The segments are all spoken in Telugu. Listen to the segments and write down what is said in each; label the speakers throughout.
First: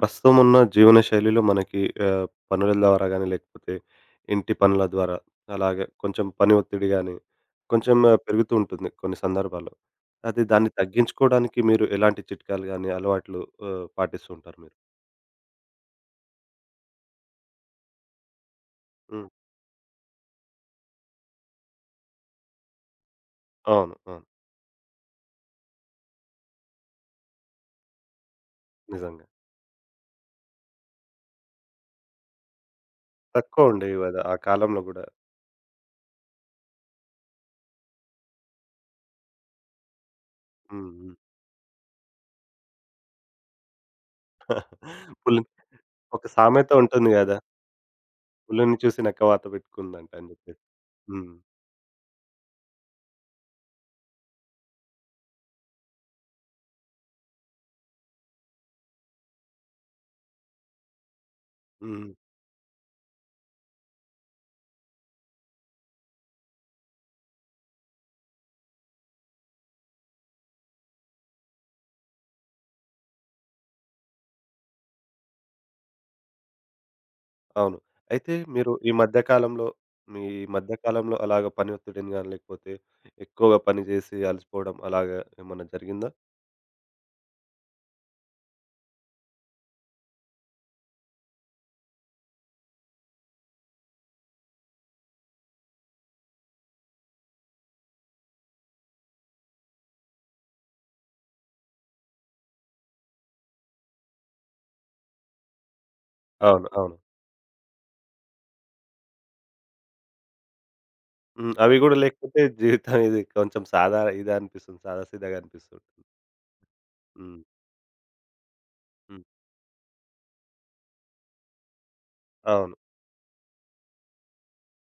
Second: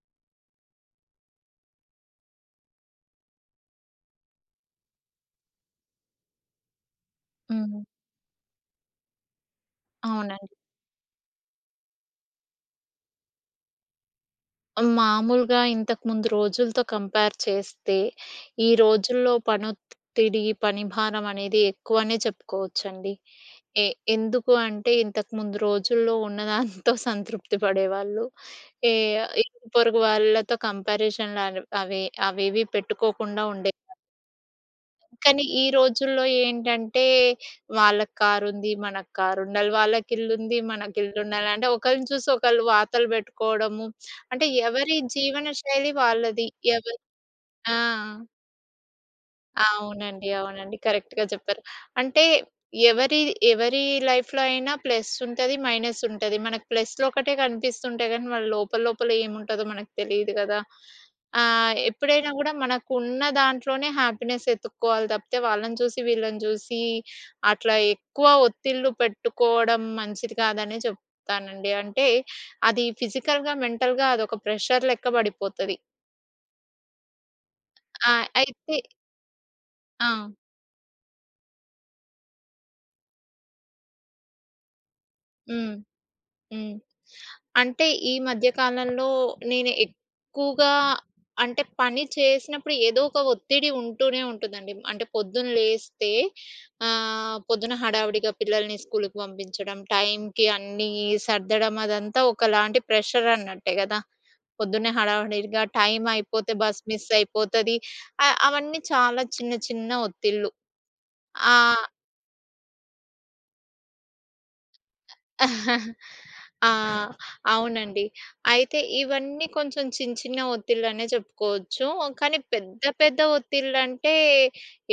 Speaker 1: ప్రస్తుతం ఉన్న జీవన శైలిలో మనకి పనుల ద్వారా గాని, లేకపోతే ఇంటి పనుల ద్వారా, అలాగే కొంచెం పని ఒత్తిడి గాని,
Speaker 2: హ్మ్.
Speaker 1: కొంచెం పెరుగుతూ ఉంటుంది కొన్ని సందర్భాల్లో. అది
Speaker 2: అవునండి.
Speaker 1: దాన్ని తగ్గించుకోవడానికి మీరు ఎలాంటి చిట్కాలు గాని, అలవాట్లు పాటిస్తూ ఉంటారు మీరు?
Speaker 2: మామూలుగా ఇంతకుముందు రోజులతో కంపేర్ చేస్తే, ఈ
Speaker 1: హ్మ్.
Speaker 2: రోజుల్లో పనొత్తిడి, పని భారం అనేది ఎక్కువనే చెప్పుకోవచ్చండి. ఎ
Speaker 1: అవును. అవును.
Speaker 2: ఎందుకు అంటే, ఇంతకుముందు రోజుల్లో ఉన్నదాంతో సంతృప్తి పడేవాళ్ళు. ఏ
Speaker 1: నిజంగా.
Speaker 2: ఇరుగు పొరుగు వాళ్ళతో కంపారిజన్‌లు అవి అవేవి పెట్టుకోకుండా
Speaker 1: తక్కువ
Speaker 2: ఉండే.
Speaker 1: ఉండేవి గదా! ఆ కాలంలో గూడా.
Speaker 2: కానీ ఈ రోజుల్లో ఏంటంటే, వాళ్ళకి కారుంది, మనకు కారుండాలి. వాళ్ళకిల్లుంది,
Speaker 1: హ్మ్. హ్మ్.
Speaker 2: మనకిల్లుండాలి. అంటే ఒకళ్ళని చూసి ఒకళ్ళు వాతలు పెట్టుకోవడము. అంటే ఎవరి
Speaker 1: పులి
Speaker 2: జీవన శైలి
Speaker 1: ఒక
Speaker 2: వాళ్ళది.
Speaker 1: సామెత
Speaker 2: ఎవరి
Speaker 1: ఉంటుంది గదా!
Speaker 2: ఆ!
Speaker 1: పులిని చూసి నక్క వాత పెట్టుకుందంట అని
Speaker 2: అవునండి.
Speaker 1: జెప్పేసి.
Speaker 2: అవునండి. కరెక్ట్‌గా
Speaker 1: హ్మ్.
Speaker 2: చెప్పారు. అంటే ఎవరి ఎవరి లైఫ్‌లో అయినా ప్లస్ ఉంటది, మైనస్ ఉంటది. మనకు ప్లస్‌లు ఒకటే కనిపిస్తుంటాయి గానీ, వాళ్ళ లోపల లోపల ఏముంటదో మనకు తెలీదు గదా!
Speaker 1: హ్మ్.
Speaker 2: ఎప్పుడైనా గూడా మనకున్న దాంట్లోనే హ్యాపీనెస్ ఎతుక్కోవాలి తప్పితే, వాళ్ళని చూసి, వీళ్ళని చూసి అట్లా ఎక్కువ ఒత్తిళ్ళు పెట్టుకోవడం మంచిది కాదనే చెప్తానండి. అంటే అది ఫిజికల్‌గా, మెంటల్‌గా అదొక ప్రెషర్ లెక్క పడిపోతది.
Speaker 1: అవును.
Speaker 2: ఆ!
Speaker 1: అయితే మీరు
Speaker 2: అయితే
Speaker 1: ఈ మధ్య కాలంలో,
Speaker 2: ఆ!
Speaker 1: మీ ఈ మధ్య కాలంలో అలాగ పని ఒత్తిడిని గాని, లేకపోతే ఎక్కువగా పని జేసి అలసిపోవడం అలాగా ఏమన్నా
Speaker 2: హ్మ్.
Speaker 1: జరిగిందా?
Speaker 2: హ్మ్. అంటే ఈ మధ్య కాలంలో నేను ఎక్కువగా అంటే పని చేసినప్పుడు ఏదో ఒక ఒత్తిడి ఉంటూనే ఉంటుందండి. అంటే పొద్దున లేస్తే పొద్దున హడావిడిగా పిల్లల్ని స్కూలుకి పంపించడం, టైంకి అన్నీ సర్దడం అదంతా ఒకలాంటి ప్రెషర్ అన్నట్టే గదా! పొద్దున్నే హడావిడిగా టైం అయిపోతే
Speaker 1: అవును.
Speaker 2: బస్
Speaker 1: అవును.
Speaker 2: మిస్ అయిపోతది. అవన్నీ చాలా చిన్న చిన్న ఒత్తిళ్ళు.
Speaker 1: హ్మ్. అవి
Speaker 2: ఆ!
Speaker 1: గూడా లేకపోతే జీవితం ఇది కొంచెం సాదా ఇదా అనిపిస్తుంది. సాదా సీదాగా అనిపిస్తుంటుంది.
Speaker 2: ఆ!
Speaker 1: హ్మ్.
Speaker 2: అవునండి. అయితే
Speaker 1: హ్మ్.
Speaker 2: ఇవన్నీ కొంచెం చిన్న చిన్న ఒత్తిళ్ళనే చెప్పుకోవచ్చు. కానీ
Speaker 1: అవును.
Speaker 2: పెద్ద పెద్ద ఒత్తిళ్ళంటే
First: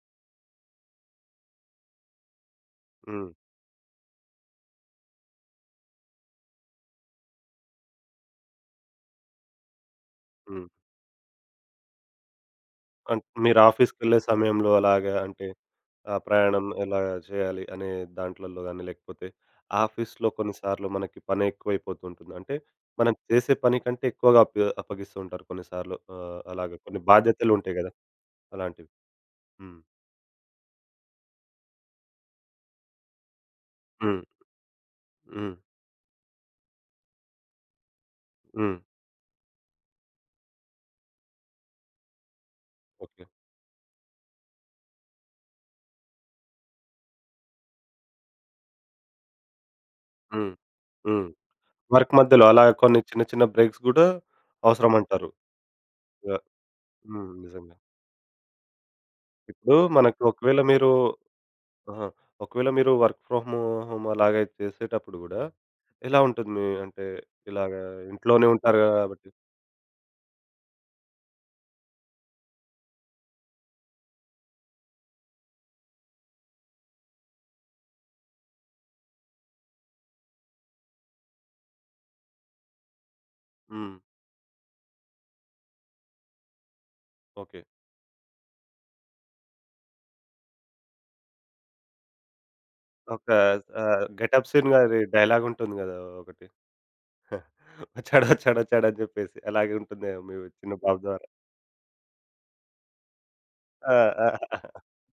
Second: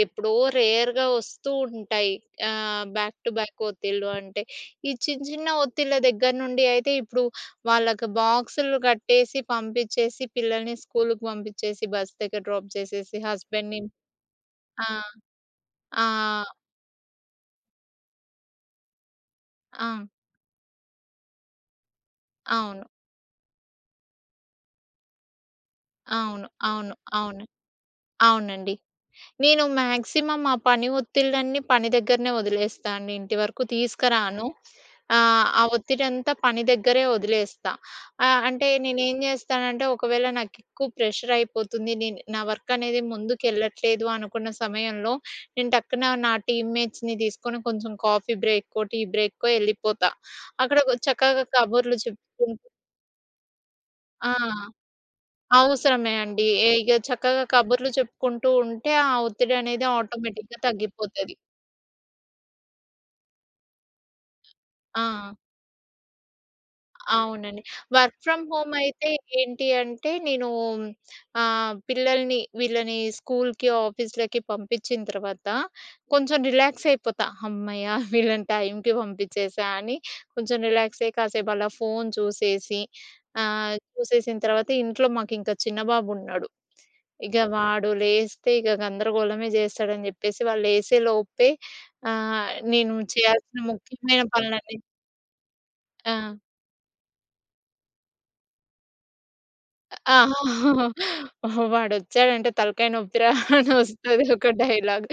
Speaker 2: ఎప్పుడో రేర్‌గా వస్తూ ఉంటాయి. బ్యాక్
Speaker 1: హ్మ్.
Speaker 2: టు బ్యాక్ ఒత్తిళ్ళు అంటే. ఈ చిన్న చిన్న ఒత్తిళ్ళ దగ్గర నుండి అయితే ఇప్పుడు వాళ్ళకి బాక్సులు కట్టేసి పంపించేసి
Speaker 1: హ్మ్.
Speaker 2: పిల్లల్ని స్కూలుకి పంపించేసి బస్ దగ్గర డ్రాప్ చేసేసి
Speaker 1: అంటే మీరు
Speaker 2: హస్బెండ్‌ని
Speaker 1: ఆఫీస్‌కెళ్ళే సమయంలో
Speaker 2: ఆ!
Speaker 1: అలాగా అంటే ఆ
Speaker 2: ఆ!
Speaker 1: ప్రయాణం ఎలా చేయాలి అనే దాంట్లల్లో గాని, లేకపోతే
Speaker 2: ఆ!
Speaker 1: ఆఫీస్‌లో కొన్నిసార్లు మనకి పని ఎక్కువైపోతుంటుంది. అంటే
Speaker 2: అవును.
Speaker 1: మనం చేసే పని కంటే ఎక్కువగా అప్పగిస్తూ ఉంటారు కొన్నిసార్లు.
Speaker 2: అవును.
Speaker 1: అలాగే
Speaker 2: అవును.
Speaker 1: కొన్ని
Speaker 2: అవును.
Speaker 1: బాధ్యతలు ఉంటాయి గదా!
Speaker 2: అవునండి.
Speaker 1: అలాంటివి.
Speaker 2: నేను
Speaker 1: హ్మ్.
Speaker 2: మాక్సిమం ఆ పని ఒత్తిళ్ళన్నీ పని దగ్గరనే వదిలేస్తా అండి. ఇంటి వరకు
Speaker 1: హ్మ్.
Speaker 2: తీసుకురాను.
Speaker 1: హ్మ్.
Speaker 2: ఆ ఒత్తిడంతా పని దగ్గరే వదిలేస్తా. అంటే
Speaker 1: హ్మ్.
Speaker 2: నేనేం జేస్తానంటే ఒకవేళ నాకెక్కువ ప్రెషర్ అయిపోతుంది. నేను నా వర్క్ అనేది
Speaker 1: ఓకే.
Speaker 2: ముందుకెళ్ళట్లేదు అనుకున్న సమయంలో నేను టక్కున నా టీమ్‌మేట్స్‌ని తీసుకొని కొంచెం కాఫీ బ్రేకో, టీ బ్రేకో ఎళ్ళిపోతా.
Speaker 1: హ్మ్.
Speaker 2: అక్కడ
Speaker 1: హ్మ్.
Speaker 2: చక్కగా కబుర్లు
Speaker 1: వర్క్ మధ్యలో అలా
Speaker 2: చెప్పుకుంటూ.
Speaker 1: కొన్ని చిన్న చిన్న బ్రేక్స్ గూడా
Speaker 2: ఆ!
Speaker 1: అవసరమంటారు.
Speaker 2: అవసరమే
Speaker 1: యాహ్!
Speaker 2: అండి. ఏ ఇగ
Speaker 1: హ్మ్.
Speaker 2: చక్కగా
Speaker 1: నిజంగా.
Speaker 2: కబుర్లు చెప్పుకుంటూ ఉంటే ఆ ఒత్తిడి
Speaker 1: ఇప్పుడు
Speaker 2: అనేది
Speaker 1: మనకు
Speaker 2: ఆటోమేటిక్‌గా
Speaker 1: ఒకవేళ మీరు
Speaker 2: తగ్గిపోతది.
Speaker 1: ఆహా! ఒకవేళ మీరు వర్క్ ఫ్రమ్ హోమ్ అలాగే చేసేటప్పుడు
Speaker 2: ఆ!
Speaker 1: గూడా ఎలా ఉంటుంది మీ అంటే
Speaker 2: అవునండి.
Speaker 1: ఇలాగా
Speaker 2: వర్క్ ఫ్రమ్
Speaker 1: ఇంట్లోనే
Speaker 2: హోమ్
Speaker 1: ఉంటారు
Speaker 2: అయితే
Speaker 1: గాబట్టి?
Speaker 2: ఏంటి అంటే నేను పిల్లల్ని వీళ్ళని స్కూల్‌కి, ఆఫీస్‌లకి పంపించిన తర్వాత కొంచెం రిలాక్స్ అయిపోతా. హమ్మయ్య! వీళ్ళని టైంకి పంపించేసా అని కొంచెం రిలాక్స్ అయ్యి కాసేపు అలా ఫోను చూసేసి
Speaker 1: హ్మ్.
Speaker 2: చూసేసిన తర్వాత ఇంట్లో మాకింకా చిన్న బాబున్నాడు. ఇక
Speaker 1: ఓకే.
Speaker 2: వాడు లేస్తే ఇక గందరగోళమే జేస్తాడని జెప్పేసి వాళ్ళు లేసేలోపే నేను
Speaker 1: ఒక
Speaker 2: చేయాల్సిన ముఖ్యమైన
Speaker 1: 'గెటప్ సీన్'
Speaker 2: పనులన్నీ.
Speaker 1: గారి డైలాగ్ ఉంటుంది గదా!
Speaker 2: ఆ!
Speaker 1: ఒకటి. వచ్చాడు, వచ్చాడు, వచ్చాడు అని జెప్పేసి అలాగే
Speaker 2: ఆ!
Speaker 1: ఉంటుందేమో మీ చిన్న బాబు ద్వారా.
Speaker 2: వాడొచ్చాడంటే తలకాయ నొప్పిరా అని
Speaker 1: ఆ!
Speaker 2: ఒస్తది
Speaker 1: ఆ!
Speaker 2: ఒక డైలాగ్.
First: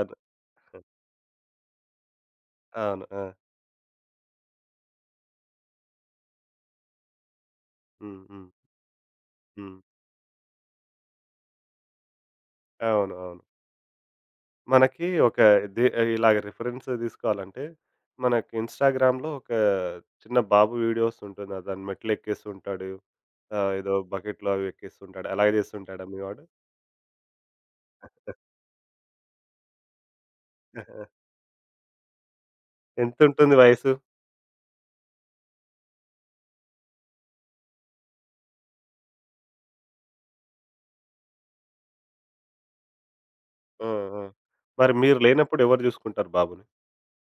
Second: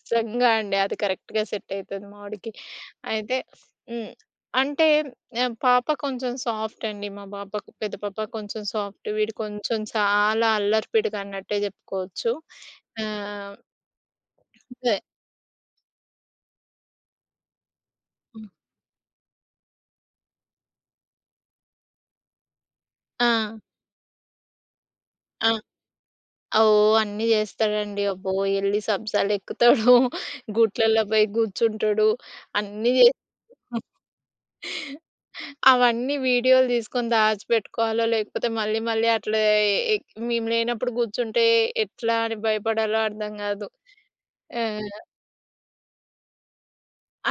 Speaker 1: అవును.
Speaker 2: అండి. అది కరెక్ట్‌గా సెట్ అయితది మా వోడికి.
Speaker 1: అవును. ఆ!
Speaker 2: అయితే హ్మ్. అంటే పాప కొంచెం సాఫ్ట్ అండి. మా పాప పెద్ద పాప
Speaker 1: హ్మ్. హ్మ్.
Speaker 2: కొంచెం సాఫ్ట్. వీడు
Speaker 1: హ్మ్.
Speaker 2: కొంచెం చాలా అల్లరిపీడుగా అన్నట్టే జెప్పుకోవచ్చు.
Speaker 1: అవును. అవును.
Speaker 2: ఆహ్, అదే.
Speaker 1: మనకి ఒక ది ఇలాగ రిఫరెన్స్ తీసుకోవాలంటే,
Speaker 2: హ్మ్.
Speaker 1: మనకి ఇన్‌స్టాగ్రామ్‌లో ఒక చిన్న బాబు వీడియోస్ ఉంటుంది. అతను మెట్లు ఎక్కేస్తుంటాడు.
Speaker 2: ఆ!
Speaker 1: ఏదో బకెట్‌లో అవి ఎక్కేస్తుంటాడు.
Speaker 2: ఆ!
Speaker 1: అలాగే చేస్తుంటాడా మీ వాడు?
Speaker 2: ఓహ్! అన్నీ జేస్తాడండి. అబ్బో! ఎళ్లి సబ్జాలెక్కుతాడు, గుట్లలో పోయి గూర్చుంటాడు, అన్నీ జే
Speaker 1: ఎంతుంటుంది వయసు?
Speaker 2: అవన్నీ వీడియోలు తీసుకొని దాచిపెట్టుకోవాలో, లేకపోతే మళ్ళీ మళ్ళీ అట్లా ఎ మేము లేనప్పుడు గూర్చుంటే ఎట్లా అని భయపడాలో అర్థం గాదు.
Speaker 1: ఆ! ఆ!
Speaker 2: ఆ!
Speaker 1: మరి మీరు లేనప్పుడు ఎవరు చూసుకుంటారు బాబుని?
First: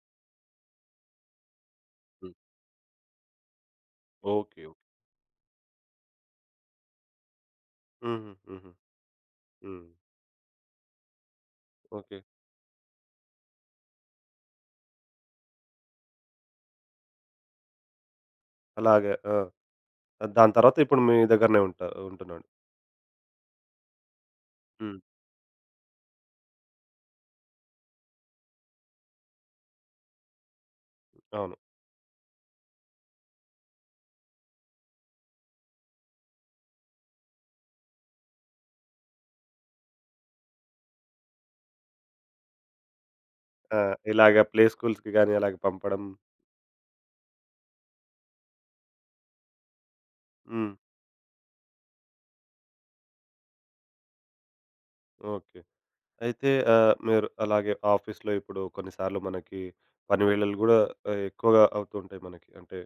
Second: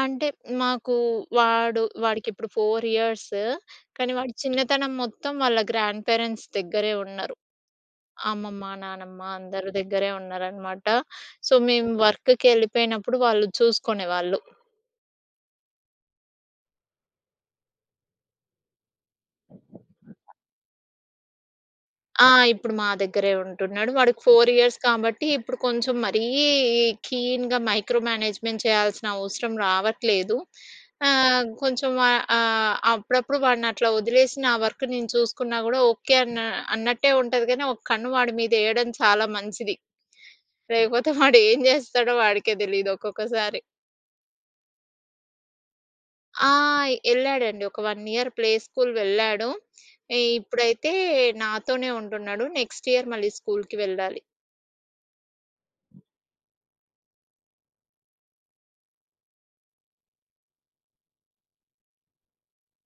Speaker 2: అంటే మాకు
Speaker 1: హ్మ్.
Speaker 2: వాడికిప్పుడు 4 ఇయర్స్. కానీ వాడి
Speaker 1: ఓకే. ఓకే.
Speaker 2: చిన్నతనం మొత్తం వాళ్ళ గ్రాండ్ పేరెంట్స్ దగ్గరే ఉన్నారు.
Speaker 1: హుహు.
Speaker 2: అమ్మమ్మ,
Speaker 1: హుహు.
Speaker 2: నానమ్మ అందరూ
Speaker 1: హ్మ్.
Speaker 2: దగ్గరే ఉన్నారనమాట. సో, మేము
Speaker 1: ఓకే.
Speaker 2: వర్క్‌కెళ్ళిపోయినప్పుడు వాళ్ళు చూసుకునేవాళ్ళు.
Speaker 1: అలాగే. ఆ! దాని తర్వాత ఇప్పుడు మీ దగ్గరనే
Speaker 2: ఆ!
Speaker 1: ఉంటున్నాడు.
Speaker 2: ఇప్పుడు మా దగ్గరే ఉంటున్నాడు. వాడికి 4 ఇయర్స్
Speaker 1: హ్మ్.
Speaker 2: కాబట్టి ఇప్పుడు కొంచెం మరీ కీన్‌గా మైక్రో మేనేజ్‌మెంట్ చేయాల్సిన అవసరం రావట్లేదు. ఆహ్,
Speaker 1: అవును.
Speaker 2: కొంచెం ఆహ్, ఆహ్, అప్పుడప్పుడు వాడిని అట్లా వదిలేసి నా వర్క్ నేను చూసుకున్నా గూడా ఓకే అన్నట్టే ఉంటది గానీ, ఒక కన్ను వాడి మీద ఎయడం చాలా మంచిది. లేకపోతే వాడు ఏం జేస్తాడో వాడికే తెలీదు ఒక్కొక్కసారి.
Speaker 1: ఆ! ఇలాగ ప్లే స్కూల్స్‌కి గాని అలాగ పంపడం.
Speaker 2: ఆ! ఎళ్ళాడండి. ఒక 1 ఇయర్ ప్లే స్కూల్ వెళ్ళాడు.
Speaker 1: హ్మ్.
Speaker 2: ఇప్పుడైతే నాతోనే ఉంటున్నాడు. నెక్స్ట్ ఇయర్ మళ్ళీ స్కూల్‌కి వెళ్ళాలి.
Speaker 1: ఓకే. అయితే మీరు అలాగే ఆఫీస్‌లో ఇప్పుడు కొన్నిసార్లు మనకి పని వేళలు గూడా ఎక్కువగా అవుతూ ఉంటాయి మనకి. అంటే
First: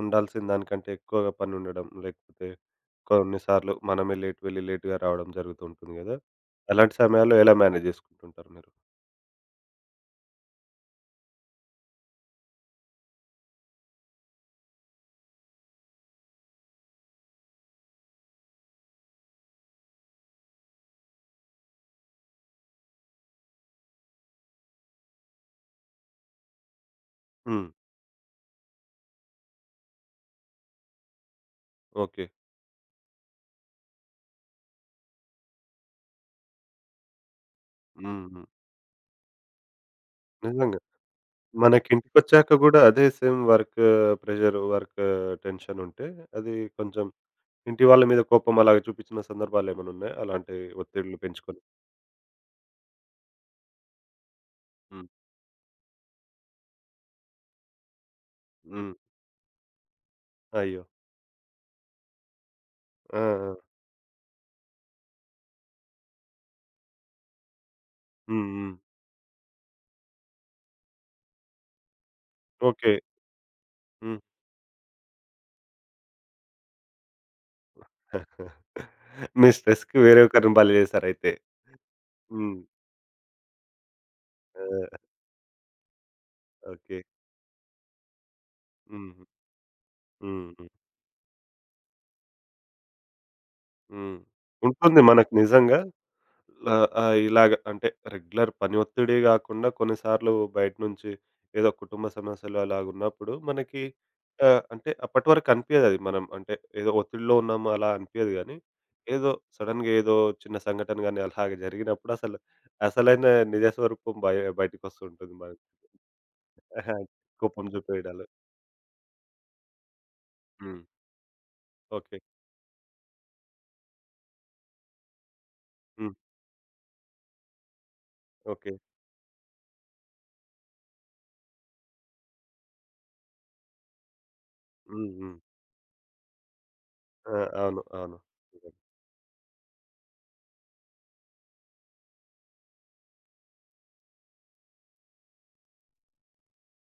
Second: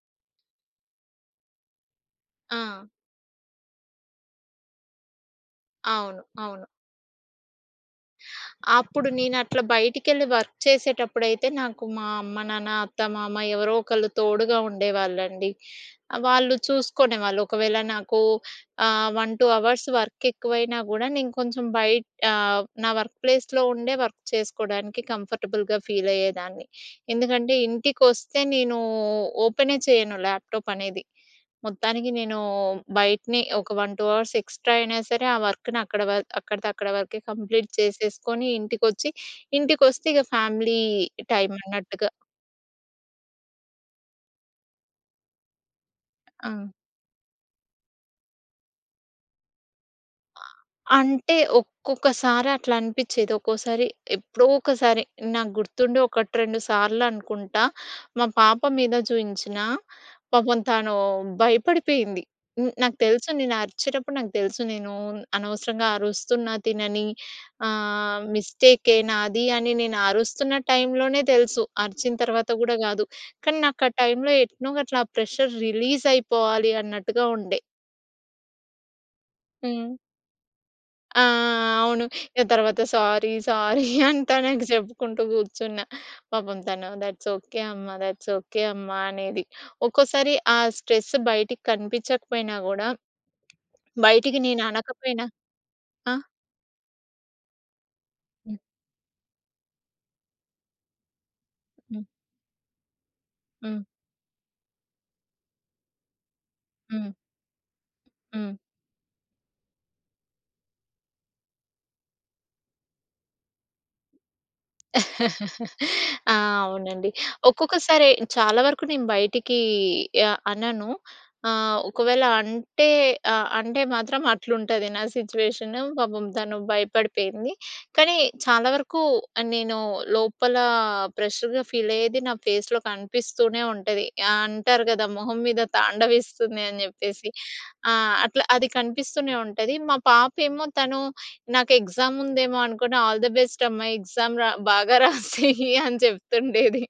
Speaker 1: ఉండాల్సిన దానికంటే ఎక్కువగా పని ఉండడం, లేకపోతే
Speaker 2: ఆ!
Speaker 1: కొన్నిసార్లు మనమే లేట్ వెళ్లి లేట్‌గా రావడం జరుగుతూ ఉంటుంది గదా!
Speaker 2: అవును. అవును.
Speaker 1: అలాంటి సమయాల్లో ఎలా మేనేజ్ జేసుకుంటుంటారు మీరు?
Speaker 2: అప్పుడు నేనట్లా బయటికెళ్ళి వర్క్ చేసేటప్పుడైతే నాకు మా అమ్మ, నాన్న, అత్త, మామ ఎవరో ఒకళ్ళు తోడుగా ఉండేవాళ్ళండి. వాళ్ళు చూసుకునేవాళ్ళు. ఒకవేళ నాకు 1, 2 అవర్స్ వర్క్ ఎక్కువైనా గూడా నేను కొంచెం బయట నా వర్క్ ప్లేస్‌లో ఉండే వర్క్ చేసుకోడానికి కంఫర్టబుల్‌గా ఫీల్ అయ్యేదాన్ని. ఎందుకంటే
Speaker 1: హ్మ్.
Speaker 2: ఇంటికొస్తే నేను ఓపెనే చేయను ల్యాప్‌టాప్ అనేది. మొత్తానికి
Speaker 1: ఓకే.
Speaker 2: నేను బయటనే ఒక 1, 2 అవర్స్ ఎక్స్‌ట్రా అయినా సరే ఆ వర్క్‌ని అక్కడ వ అక్కడిదక్కడ వరకే కంప్లీట్
Speaker 1: హ్మ్. హ్మ్.
Speaker 2: చేసేసుకొని ఇంటికొచ్చి, ఇంటికొస్తే ఇక
Speaker 1: నిజంగా.
Speaker 2: ఫ్యామిలీ టైమ్ అన్నట్టుగా.
Speaker 1: మనకింటికొచ్చాక గూడా అదే same work pressure, work tension ఉంటే
Speaker 2: ఆ!
Speaker 1: అది కొంచెం ఇంటి వాళ్ళ మీద కోపం అలాగ చూపించిన సందర్భాలేమైనా ఉన్నాయా? అలాంటి ఒత్తిడులు
Speaker 2: అంటే
Speaker 1: పెంచుకొని?
Speaker 2: ఒక్కొక్కసారి అట్లా అనిపిచ్చేది. ఒక్కోసారి ఎప్పుడో ఒకసారి
Speaker 1: హ్మ్.
Speaker 2: నాకు గుర్తుండి 1, 2 సార్లనుకుంటా మా పాప
Speaker 1: హ్మ్.
Speaker 2: మీద చూయించినా, పాపం
Speaker 1: అయ్యో!
Speaker 2: తను భయపడిపోయింది. హ్మ్. నాకు
Speaker 1: ఆ!
Speaker 2: తెలుసు
Speaker 1: ఆ!
Speaker 2: నేను అరిచేటప్పుడు నాకు తెలుసు నేను అనవసరంగా అరుస్తున్నా తినని.
Speaker 1: హ్మ్. హ్మ్.
Speaker 2: మిస్టేకే నాది అని నేను అరుస్తున్న టైంలోనే తెలుసు. అరిచిన తర్వాత గూడా
Speaker 1: ఓకే.
Speaker 2: గాదు. కానీ నాకు ఆ
Speaker 1: హ్మ్.
Speaker 2: టైంలో ఎట్నో గట్ల ఆ ప్రెషర్ రిలీజ్ అయిపోవాలి అన్నట్టుగా ఉండే.
Speaker 1: మీ
Speaker 2: హ్మ్.
Speaker 1: స్ట్రెస్‌కి వేరే ఒకరిని బలి
Speaker 2: ఆ!
Speaker 1: చేసారయితే.
Speaker 2: అవును. ఇక
Speaker 1: హ్మ్.
Speaker 2: తర్వాత సారీ, సారీ అని తనకి
Speaker 1: ఆ!
Speaker 2: చెప్పుకుంటూ కూర్చున్నా. పాపం తను
Speaker 1: ఓకే.
Speaker 2: "దట్స్ ఓకే అమ్మ. దట్స్ ఓకే అమ్మ"
Speaker 1: హుహు.
Speaker 2: అనేది. ఒక్కోసారి
Speaker 1: హ్మ్.
Speaker 2: ఆ
Speaker 1: హ్మ్.
Speaker 2: స్ట్రెస్ బయటికి కనిపించకపోయినా గూడా
Speaker 1: హ్మ్.
Speaker 2: బయటికి నేను
Speaker 1: ఉంటుంది
Speaker 2: అనకపోయినా
Speaker 1: మనకు నిజంగా.
Speaker 2: ఆ!
Speaker 1: ఆ! ఆ! ఇలాగ అంటే రెగ్యులర్
Speaker 2: హ్మ్.
Speaker 1: పని ఒత్తిడి గాకుండా కొన్నిసార్లు బయట నుంచి ఏదో
Speaker 2: హ్మ్.
Speaker 1: కుటుంబ సమస్యలు అలాగున్నప్పుడు
Speaker 2: హ్మ్.
Speaker 1: మనకి, అంటే అప్పటి వరకు అనిపియదది. మనం అంటే ఏదో
Speaker 2: హ్మ్.
Speaker 1: ఒత్తిడిలో ఉన్నాము అలా అనిపియదు
Speaker 2: హ్మ్.
Speaker 1: గానీ, ఏదో సడెన్‌గా ఏదో చిన్న సంఘటన గాని అలాగ జరిగినప్పుడు అసలు అసలైన నిజ స్వరూపం బయటికొస్తూ ఉంటుంది మనకి.
Speaker 2: ఆ!
Speaker 1: ఆహా,
Speaker 2: అవునండి.
Speaker 1: కోపం
Speaker 2: ఒక్కొక్కసారి
Speaker 1: చూపేయడాలు.
Speaker 2: చాలా వరకు నేను బయటికి
Speaker 1: హ్మ్.
Speaker 2: అనను. ఆహ్,
Speaker 1: ఓకే.
Speaker 2: ఒకవేళ అంటే ఆహ్, అంటే మాత్రం అట్లుంటది నా సిట్యుయేషన్.
Speaker 1: హ్మ్.
Speaker 2: పాపం తను భయపడిపోయింది. కానీ చాలా
Speaker 1: ఓకే.
Speaker 2: వరకు నేను లోపల ప్రెషర్‌గా ఫీల్ అయ్యేది నా ఫేస్‌లో కనిపిస్తూనే ఉంటది. అంటారు కదా!
Speaker 1: హ్మ్. హ్మ్.
Speaker 2: మొహం మీద తాండవిస్తుంది అని చెప్పేసి.
Speaker 1: ఆ! అవును.
Speaker 2: ఆ!
Speaker 1: అవును.
Speaker 2: అట్లా అది కనిపిస్తూనే ఉంటది. మా పాపేమో తను నాకు ఎగ్జామ్ ఉందేమో అనుకుని "ఆల్ ది బెస్ట్ అమ్మా! ఎగ్జామ్ రా బాగా రాసేయి" అని చెప్తుండేది.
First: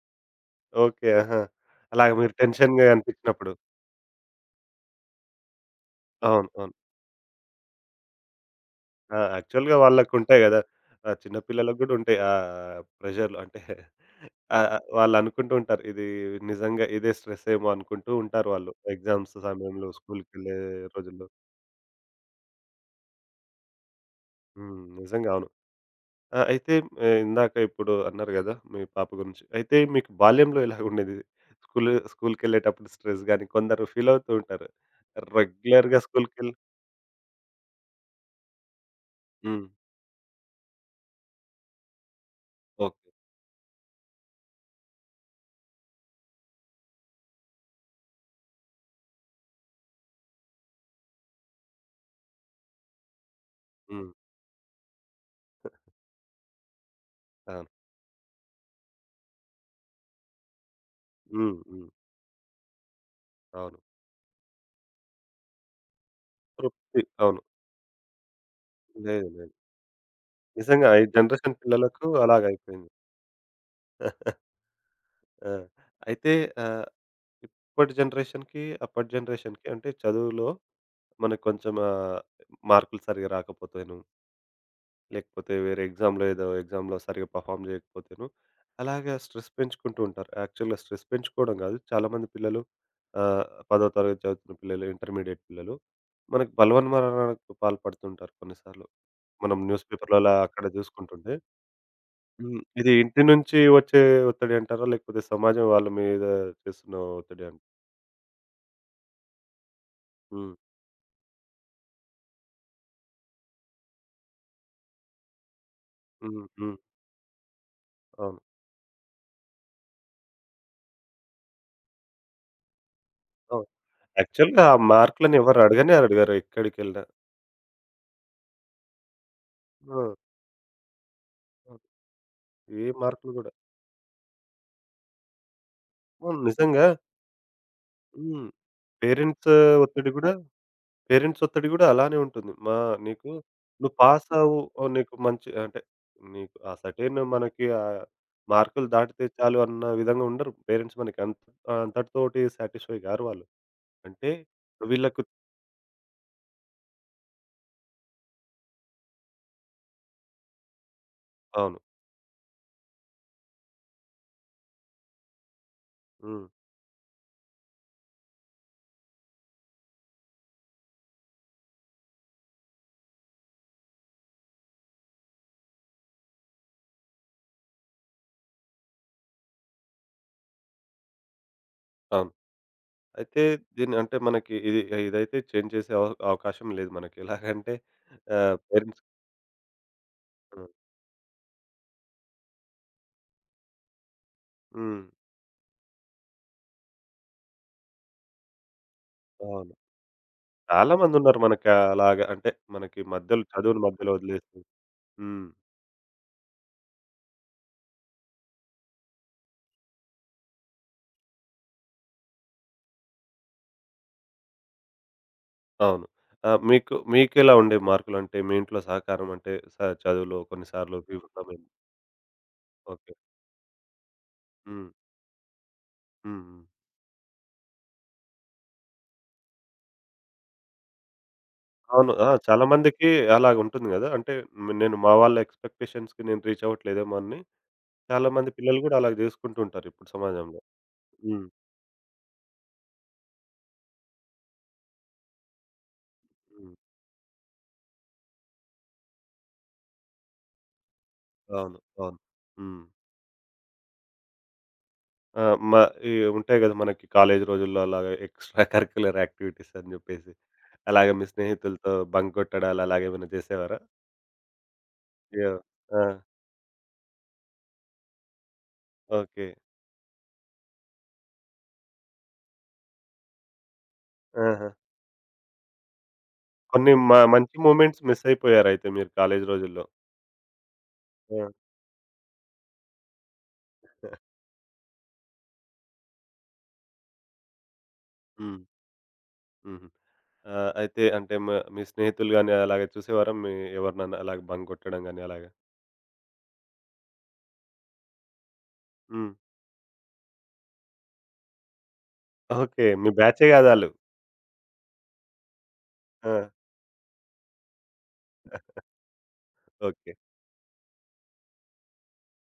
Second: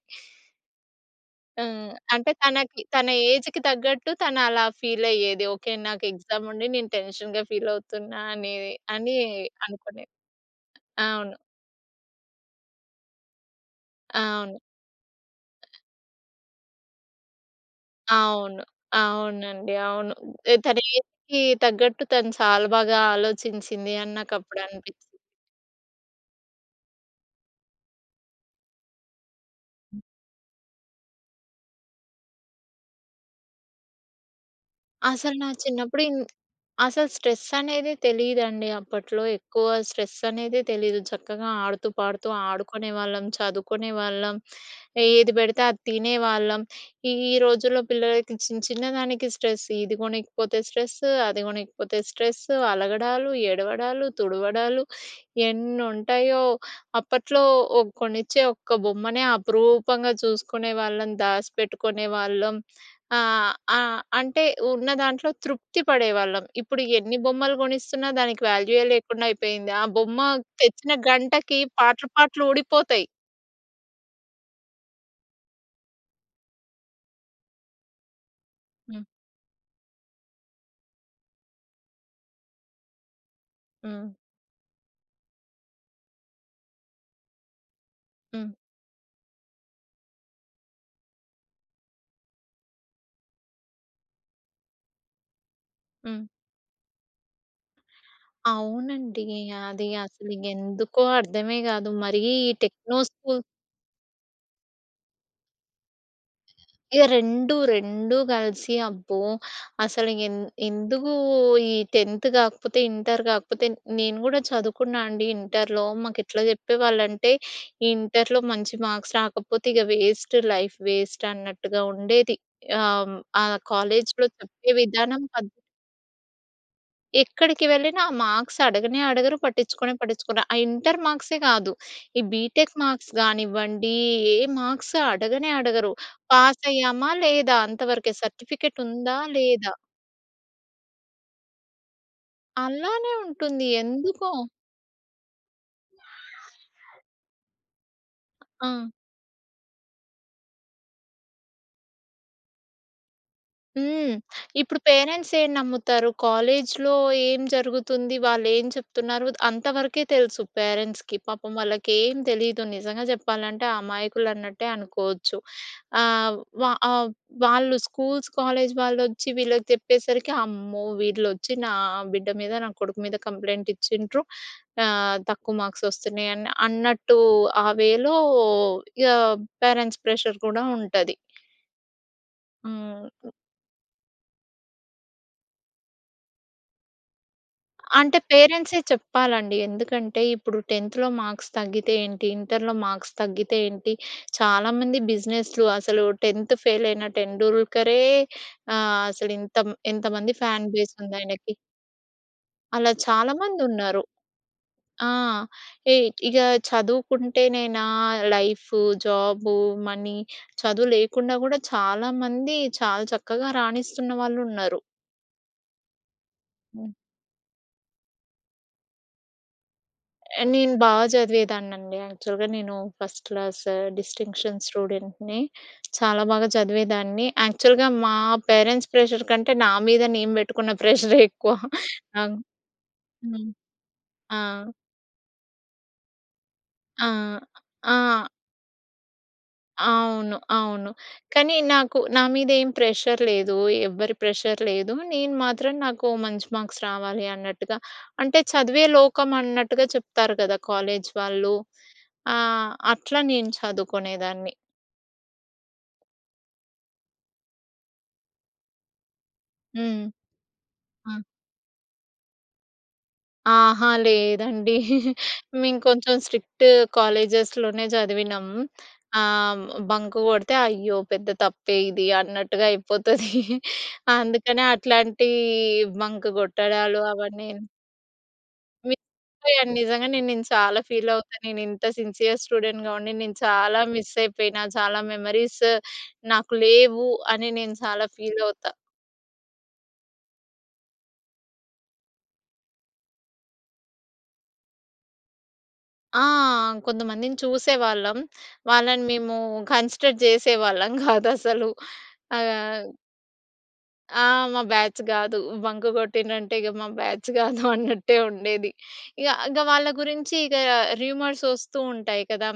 Speaker 1: ఓకే. ఆహా!
Speaker 2: హ్మ్.
Speaker 1: అలాగ
Speaker 2: అంటే
Speaker 1: మీరు
Speaker 2: తనకి
Speaker 1: టెన్షన్‌గా
Speaker 2: తన
Speaker 1: అనిపించినప్పుడు.
Speaker 2: ఏజ్‌కి తగ్గట్టు తను అలా ఫీల్ అయ్యేది. ఓకే. నాకు ఎగ్జామ్
Speaker 1: అవును.
Speaker 2: ఉండి
Speaker 1: అవును.
Speaker 2: నేను టెన్షన్‌గా ఫీల్ అవుతున్నా అనేది అని
Speaker 1: ఆ! యాక్చువల్‌గా
Speaker 2: అనుకునేది.
Speaker 1: వాళ్ళకుంటాయి గదా!
Speaker 2: అవును.
Speaker 1: చిన్న పిల్లలకి గూడా ఉంటాయి. ప్రెషర్‌లు అంటే
Speaker 2: అవును.
Speaker 1: ఆహ్, ఆహ్, వాళ్ళనుకుంటూ ఉంటారు. ఇది నిజంగా ఇదే స్ట్రెస్సేమో అనుకుంటూ ఉంటారు
Speaker 2: అవును.
Speaker 1: వాళ్ళు. ఎగ్జామ్స్
Speaker 2: అవునండి.
Speaker 1: సమయంలో
Speaker 2: అవును. ఏ
Speaker 1: స్కూలుకెళ్ళే
Speaker 2: తన
Speaker 1: రోజుల్లో.
Speaker 2: ఏజ్‌కి తగ్గట్టు తను చాలా బాగా ఆలోచించింది అని నాకప్పుడు
Speaker 1: హ్మ్.
Speaker 2: అనిపించింది.
Speaker 1: నిజంగా అవును. ఆ! అయితే ఇందాక ఇప్పుడు అన్నారు గదా! మీ పాప గురించి. అయితే మీకు బాల్యంలో ఎలాగుండేది? స్కూలుకెళ్ళేటప్పుడు స్ట్రెస్ గాని కొందరు ఫీలవుతూ ఉంటారు.
Speaker 2: అసలు నా
Speaker 1: రెగ్యులర్‌గా
Speaker 2: చిన్నప్పుడు ఇన్
Speaker 1: స్కూలుకెళ్ళి.
Speaker 2: అసలు స్ట్రెస్ అనేది తెలీదండి అప్పట్లో.
Speaker 1: హ్మ్.
Speaker 2: ఎక్కువ స్ట్రెస్ అనేది తెలీదు. చక్కగా ఆడుతూ, పాడుతూ
Speaker 1: ఓకే.
Speaker 2: ఆడుకునేవాళ్ళం, చదువుకునేవాళ్ళం, ఏది పెడితే అది తినేవాళ్ళం. ఈ ఈ రోజుల్లో పిల్లలకి చిన్న చిన్నదానికి స్ట్రెస్. ఇది కొనకపోతే స్ట్రెస్, అది కొనకపోతే స్ట్రెస్, అలగడాలు, ఏడవడాలు,
Speaker 1: హ్మ్.
Speaker 2: తుడవడాలు ఎన్నుంటాయో! అప్పట్లో
Speaker 1: అవును.
Speaker 2: ఓ కొనిచ్చే ఒక్క బొమ్మనే అపురూపంగా చూసుకునేవాళ్ళం,
Speaker 1: హ్మ్. హ్మ్.
Speaker 2: దాసిపెట్టుకునేవాళ్ళం. ఆహ్,
Speaker 1: అవును.
Speaker 2: ఆహ్, అంటే ఉన్న దాంట్లో తృప్తి పడేవాళ్ళం. ఇప్పుడు
Speaker 1: తృప్తి.
Speaker 2: ఎన్ని
Speaker 1: అవును.
Speaker 2: బొమ్మలు కొనిస్తున్నా దానికి వాల్యూయే లేకుండా
Speaker 1: లేదు లేదు.
Speaker 2: అయిపోయింది. ఆ బొమ్మ
Speaker 1: నిజంగా
Speaker 2: తెచ్చిన
Speaker 1: ఈ జనరేషన్
Speaker 2: గంటకి
Speaker 1: పిల్లలకు
Speaker 2: పార్ట్లు పార్ట్లు
Speaker 1: అలాగైపోయింది.
Speaker 2: ఊడిపోతాయి.
Speaker 1: ఆ! అయితే ఆహ్, ఇప్పటి జనరేషన్‌కి,
Speaker 2: హ్మ్.
Speaker 1: అప్పటి జనరేషన్‌కి అంటే చదువులో మనకు కొంచెం మార్కులు సరిగ్గా రాకపోతేను,
Speaker 2: హ్మ్.
Speaker 1: లేకపోతే వేరే ఎగ్జామ్‌లో ఏదో ఎగ్జామ్‌లో సరిగ్గా పెర్ఫార్మ్ చేయకపోతేను,
Speaker 2: హ్మ్.
Speaker 1: అలాగా స్ట్రెస్ పెంచుకుంటూ ఉంటారు. యాక్చువల్‌గా స్ట్రెస్ పెంచుకోవడం కాదు. చాలామంది పిల్లలు, ఆహ్, 10వ తరగతి చదువుతున్న పిల్లలు, ఇంటర్మీడియేట్ పిల్లలు
Speaker 2: హ్మ్.
Speaker 1: మనకు బలవన్మరణకు పాల్పడుతుంటారు కొన్నిసార్లు.
Speaker 2: అవునండి.
Speaker 1: మనం న్యూస్
Speaker 2: అది
Speaker 1: పేపర్‌లలో
Speaker 2: అసలు
Speaker 1: అక్కడ
Speaker 2: ఎందుకో
Speaker 1: చూసుకుంటుంటే.
Speaker 2: అర్థమే గాదు. మరీ ఈ
Speaker 1: హ్మ్. ఇది
Speaker 2: టెక్నో
Speaker 1: ఇంటి
Speaker 2: స్కూల్
Speaker 1: నుంచి వచ్చే ఒత్తిడి అంటారా? లేకపోతే సమాజం వాళ్ళ మీద చేస్తున్న
Speaker 2: ఇగ
Speaker 1: ఒత్తిడి
Speaker 2: 2,
Speaker 1: అం.
Speaker 2: 2 కలిసి అబ్బో! అసలు ఎన్
Speaker 1: హ్మ్.
Speaker 2: ఎందుకు ఈ 10థ్ కాకపోతే, ఇంటర్ కాకపోతే నేను కూడా చదువుకున్నా అండి ఇంటర్‌లో. మాకెట్లా
Speaker 1: హ్మ్. హ్మ్.
Speaker 2: చెప్పేవాళ్ళంటే,
Speaker 1: అవును.
Speaker 2: ఇంటర్‌లో మంచి మార్క్స్ రాకపోతే ఇక వేస్ట్ లైఫ్ వేస్ట్ అన్నట్టుగా ఉండేది. ఆహ్, ఆ
Speaker 1: అవును.
Speaker 2: కాలేజ్‌లో
Speaker 1: యాక్చువల్‌గా
Speaker 2: చెప్పే
Speaker 1: ఆ
Speaker 2: విధానం
Speaker 1: మార్కులని
Speaker 2: పద్
Speaker 1: ఎవరు అడగనే అడగరు ఎక్కడికెళ్ళినా.
Speaker 2: ఎక్కడికి వెళ్ళినా ఆ మార్క్స్ అడగనే అడగరు. పట్టించుకొనే
Speaker 1: ఆ!
Speaker 2: పట్టించుకోరు. ఆ ఇంటర్ మార్క్సే కాదు.
Speaker 1: ఆ!
Speaker 2: ఈ బీటెక్
Speaker 1: ఏ
Speaker 2: మార్క్స్
Speaker 1: మార్కులు గూడా.
Speaker 2: గానివ్వండి, ఏ మార్క్స్ అడగనే అడగరు.
Speaker 1: అవును.
Speaker 2: పాస్
Speaker 1: నిజంగా.
Speaker 2: అయ్యామా? లేదా? అంతవరకే.
Speaker 1: హ్మ్.
Speaker 2: సర్టిఫికేట్ ఉందా?
Speaker 1: పేరెంట్స్
Speaker 2: లేదా?
Speaker 1: ఒత్తిడి గూడా పేరెంట్స్ ఒత్తిడి గూడా అలానే ఉంటుంది. మా
Speaker 2: అలానే
Speaker 1: నీకు
Speaker 2: ఉంటుంది.
Speaker 1: నువ్వు పాస్
Speaker 2: ఎందుకో.
Speaker 1: అవ్వు. ఓహ్! నీకు మంచి అంటే నీకు ఆ సర్టెయిన్ మనకి
Speaker 2: ఆ!
Speaker 1: మార్కులు దాటితే చాలు అన్న విధంగా ఉండరు. పేరెంట్స్ మనకి అంతటితోటి సాటిస్ఫై గారు వాళ్ళు.
Speaker 2: హ్మ్.
Speaker 1: అంటే
Speaker 2: ఇప్పుడు
Speaker 1: వీళ్ళకు.
Speaker 2: పేరెంట్స్ ఏం నమ్ముతారు? కాలేజ్‌లో ఏం జరుగుతుంది? వాళ్ళేం చెప్తున్నారు? అంతవరకే తెలుసు పేరెంట్స్‌కి. పాపం
Speaker 1: అవును.
Speaker 2: వాళ్ళకేం తెలీదు. నిజంగా చెప్పాలంటే అమాయకులన్నట్టే అనుకోవచ్చు. ఆహ్,
Speaker 1: హ్మ్.
Speaker 2: వా ఆహ్, వాళ్ళు స్కూల్స్, కాలేజ్ వాళ్ళొచ్చి వీళ్ళకి చెప్పేసరికి, అమ్మో! వీళ్ళొచ్చి నా బిడ్డ మీద, నా కొడుకు మీద కంప్లెయింట్ ఇచ్చిండ్రు. తక్కువ మార్క్స్ వస్తున్నాయని అన్నట్టు ఆ వేలో ఇగ పేరెంట్స్ ప్రెషర్ కూడా ఉంటది.
Speaker 1: అవును.
Speaker 2: హ్మ్.
Speaker 1: అయితే దీన్ని అంటే మనకి ఇది ఇదైతే చేంజ్ చేసే అవకాశం లేదు మనకి. ఎలాగంటే
Speaker 2: అంటే పేరెంట్సే
Speaker 1: పేరెంట్స్.
Speaker 2: చెప్పాలండి. ఎందుకంటే ఇప్పుడు
Speaker 1: హ్మ్.
Speaker 2: 10థ్‌లో మార్క్స్ తగ్గితే ఏంటి? ఇంటర్‌లో మార్క్స్ తగ్గితే ఏంటి? చాలామంది
Speaker 1: హ్మ్.
Speaker 2: బిజినెస్‌లు అసలు 10థ్ ఫెయిల్ అయిన 'టెండూల్కరే'. ఆహ్, అసలు ఇంత
Speaker 1: అవును.
Speaker 2: ఎంతమంది ఫ్యాన్
Speaker 1: చాలా
Speaker 2: బేస్ ఉంది
Speaker 1: మందున్నారు
Speaker 2: ఆయనకి.
Speaker 1: మనకి అలాగా అంటే
Speaker 2: అలా
Speaker 1: మనకి మధ్యలో చదువుని
Speaker 2: చాలామందున్నారు.
Speaker 1: మధ్యలో వదిలేసి.
Speaker 2: ఆ!
Speaker 1: హ్మ్.
Speaker 2: ఇ ఇగ చదువుకుంటేనేనా లైఫు, జాబు, మనీ. చదువు లేకుండా గూడా చాలామంది చాలా చక్కగా రాణిస్తున్న వాళ్ళున్నారు.
Speaker 1: అవును. ఆ! మీకెలా ఉండేవి మార్కులంటే మీ ఇంట్లో సహకారం అంటే చదువులో కొన్ని
Speaker 2: నేను బా
Speaker 1: సార్లు విఫలమైన.
Speaker 2: చదివేదాన్నండి. యాక్చువల్‌గా నేను
Speaker 1: ఓకే.
Speaker 2: ఫస్ట్ క్లాస్ డిస్టింక్షన్
Speaker 1: హ్మ్.
Speaker 2: స్టూడెంట్‌ని. చాలా
Speaker 1: హ్మ్.
Speaker 2: బాగా
Speaker 1: హ్మ్.
Speaker 2: చదివేదాన్ని. యాక్చువల్‌గా మా పేరెంట్స్ ప్రెషర్ కంటే నా మీద నేను పెట్టుకున్న ప్రెషరే ఎక్కువ.
Speaker 1: అవును. ఆ!
Speaker 2: ఆహ్.
Speaker 1: చాలా మందికి
Speaker 2: హ్మ్.
Speaker 1: అలాగుంటుంది గదా! అంటే
Speaker 2: ఆ!
Speaker 1: నేను మా వాళ్ళ ఎక్స్‌పెక్టేషన్స్‌కి నేను రీచ్
Speaker 2: ఆ!
Speaker 1: అవ్వట్లేదేమో అని.
Speaker 2: ఆ!
Speaker 1: చాలా మంది పిల్లలు గూడా అలాగ జేసుకుంటూ ఉంటారు ఇప్పుడు
Speaker 2: అవును.
Speaker 1: సమాజంలో.
Speaker 2: అవును.
Speaker 1: హ్మ్.
Speaker 2: కానీ నాకు నా మీద ఏం ప్రెషర్ లేదు. ఎవ్వరి ప్రెషర్ లేదు. నేను మాత్రం నాకు మంచి
Speaker 1: హ్మ్.
Speaker 2: మార్క్స్ రావాలి అన్నట్టుగా అంటే చదివే లోకం అన్నట్టుగా చెప్తారు కదా! కాలేజ్ వాళ్ళు.
Speaker 1: అవును. అవును. హ్మ్.
Speaker 2: అట్లా నేను చదువుకునేదాన్ని.
Speaker 1: ఆ! మ ఈ ఉంటాయి గదా! మనకి కాలేజీ రోజుల్లో అలాగా ఎక్స్‌ట్రా కరిక్యులర్ యాక్టివిటీస్ అని
Speaker 2: హ్మ్.
Speaker 1: జెప్పేసి. అలాగే
Speaker 2: ఆ!
Speaker 1: మీ స్నేహితులతో బంక్ గొట్టడాలు అలాగేమైనా జేసేవారా?
Speaker 2: ఆహా! లేదండి.
Speaker 1: యాహ్!
Speaker 2: మేము
Speaker 1: ఆ!
Speaker 2: కొంచెం స్ట్రిక్ట్ కాలేజెస్‌లోనే చదివినాం.
Speaker 1: ఓకే.
Speaker 2: ఆహ్, బంక్ కొడితే అయ్యో! పెద్ద తప్పే ఇది అన్నట్టుగా అయిపోతది. అందుకనే
Speaker 1: ఆహా!
Speaker 2: అట్లాంటి బంక్
Speaker 1: కొన్ని
Speaker 2: కొట్టడాలు అవన్నీ
Speaker 1: మంచి మూమెంట్స్ మిస్ అయిపోయారయితే
Speaker 2: మిస్
Speaker 1: మీరు కాలేజీ
Speaker 2: అయిపోయాను.
Speaker 1: రోజుల్లో.
Speaker 2: నిజంగా నేను నేను చాలా ఫీల్ అవుతా.
Speaker 1: ఆ!
Speaker 2: నేను ఇంత సిన్సియర్ స్టూడెంట్‌గా ఉండి నేను చాలా మిస్ అయిపోయినా, చాలా మెమోరీస్ నాకు లేవు అని నేను చాలా ఫీల్
Speaker 1: హ్మ్.
Speaker 2: అవుతా.
Speaker 1: హుహు. ఆ! అయితే అంటే మీ స్నేహితులు గాని అలాగే చూసేవారా? మీ ఎవరినన్నా అలాగ బంక్ గొట్టడం గాని అలాగా?
Speaker 2: ఆ! కొంతమందిని చూసేవాళ్ళం. వాళ్ళని
Speaker 1: హ్మ్.
Speaker 2: మేము కన్సిడర్ చేసేవాళ్ళం కాదసలు. ఆహ్.
Speaker 1: ఓకే. మీ బ్యాచే గాదాళ్ళు.
Speaker 2: ఆ! మా బ్యాచ్ గాదు. బంక్
Speaker 1: ఆ!
Speaker 2: కొట్టిండ్రంటే ఇగ మా బ్యాచ్ గాదు అన్నట్టే ఉండేది. ఇగ ఇగ వాళ్ళ
Speaker 1: ఓకే.
Speaker 2: గురించి ఇగ రూమర్స్ వస్తూ ఉంటాయి కదా!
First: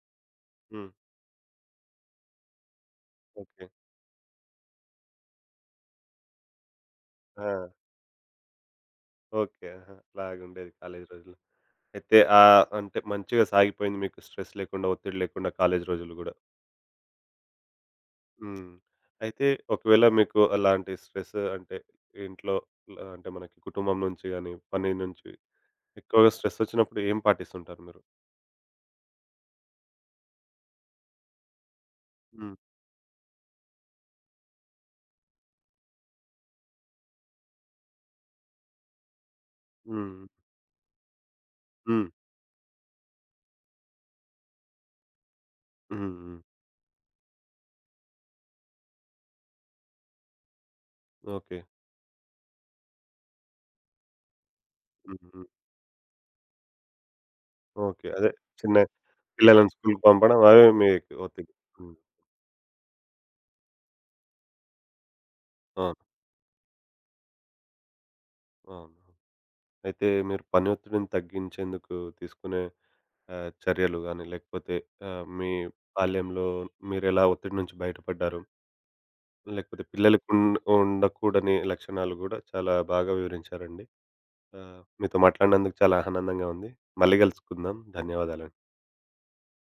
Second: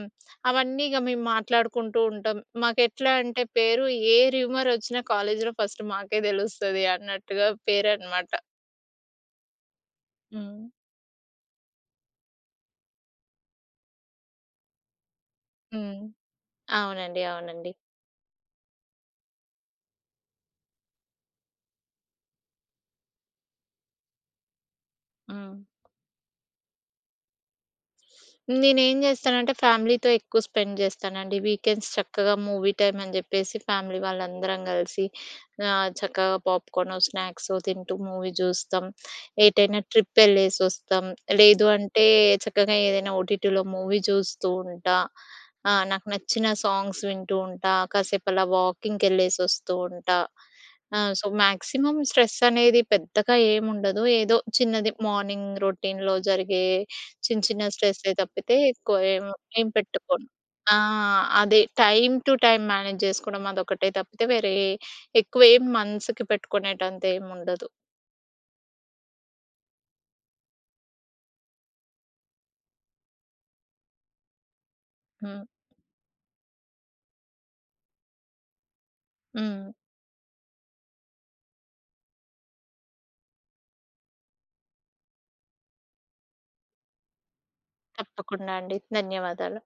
Speaker 2: అవన్నీ
Speaker 1: హ్మ్.
Speaker 2: ఇగ మేము మాట్లాడుకుంటూ ఉంటాం. మాకెట్లా అంటే
Speaker 1: ఓకే.
Speaker 2: పేరు ఏ రూమర్ వచ్చినా కాలేజీలో ఫస్ట్ మాకే తెలుస్తది అన్నట్టుగా
Speaker 1: ఆ!
Speaker 2: పేరనమాట.
Speaker 1: ఓకే. ఆహా!
Speaker 2: హ్మ్.
Speaker 1: అలాగుండేది కాలేజీ రోజుల్లో. అయితే అంటే మంచిగా సాగిపోయింది మీకు స్ట్రెస్ లేకుండా, ఒత్తిడి లేకుండా కాలేజీ
Speaker 2: హ్మ్.
Speaker 1: రోజులు గూడా.
Speaker 2: అవునండి. అవునండి.
Speaker 1: హ్మ్. అయితే ఒకవేళ మీకు అలాంటి స్ట్రెస్ అంటే ఇంట్లో అంటే మనకి కుటుంబం నుంచి గాని, పని నుంచి
Speaker 2: హ్మ్.
Speaker 1: ఎక్కువగా స్ట్రెస్ ఒచ్చినప్పుడు ఏం పాటిస్తుంటారు మీరు?
Speaker 2: నేనేం జేస్తానంటే, ఫ్యామిలీతో ఎక్కువ స్పెండ్ జేస్తానండి. వీకెండ్స్ చక్కగా
Speaker 1: హ్మ్.
Speaker 2: మూవీ టైమ్ అని జెప్పేసి, ఫ్యామిలీ వాళ్ళందరం గలిసి చక్కగా పాప్‌కార్నో, స్నాక్సో తింటూ మూవీ జూస్తాం. ఎటైనా
Speaker 1: హ్మ్.
Speaker 2: ట్రిప్పెళ్ళేసొస్తాం. లేదు అంటే,
Speaker 1: హ్మ్.
Speaker 2: చక్కగా ఏదైనా ఓటీటీలో మూవీ జూస్తూ ఉంటా. ఆ! నాకు
Speaker 1: హ్మ్. హ్మ్.
Speaker 2: నచ్చిన సాంగ్స్ వింటూ ఉంటా. కాసేపలా వాకింగ్‌కెళ్ళేసొస్తూ ఉంటా. ఆ! So,
Speaker 1: okay.
Speaker 2: మాక్సిమం స్ట్రెస్ అనేది పెద్దగా ఏముండదు. ఏదో చిన్నది
Speaker 1: హ్మ్. హ్మ్.
Speaker 2: మార్నింగ్ రొటీన్‌లో జరిగే చిన్న చిన్న
Speaker 1: ఓకే.
Speaker 2: స్ట్రెస్సే
Speaker 1: అదే
Speaker 2: తప్పితే
Speaker 1: చిన్న
Speaker 2: ఎక్కువ ఏం ఏం
Speaker 1: పిల్లలను స్కూలుకి
Speaker 2: పెట్టుకోను.
Speaker 1: పంపడం అవే
Speaker 2: ఆ!
Speaker 1: మీకు ఒత్తిడి.
Speaker 2: అదే
Speaker 1: హ్మ్.
Speaker 2: టైమ్ టు టైమ్ మేనేజ్ జేసుకోవడం అదొకటే తప్పితే వేరే ఎక్కువేం
Speaker 1: అవును.
Speaker 2: మనసుకి పెట్టుకునేటంత ఏముండదు.
Speaker 1: అవును. అయితే మీరు పని ఒత్తిడిని తగ్గించేందుకు తీసుకునే చర్యలు గాని, లేకపోతే
Speaker 2: హ్మ్.
Speaker 1: మీ బాల్యంలో మీరెలా ఒత్తిడి నుంచి బయటపడ్డారు?
Speaker 2: హ్మ్.
Speaker 1: లేకపోతే పిల్లలకు ఉండకూడని లక్షణాలు గూడా చాలా బాగా వివరించారండి. మీతో మాట్లాడినందుకు చాలా ఆనందంగా ఉంది. మళ్ళీ కలుసుకుందాం.
Speaker 2: తప్పకుండా
Speaker 1: ధన్యవాదాలండి.
Speaker 2: అండి. ధన్యవాదాలు.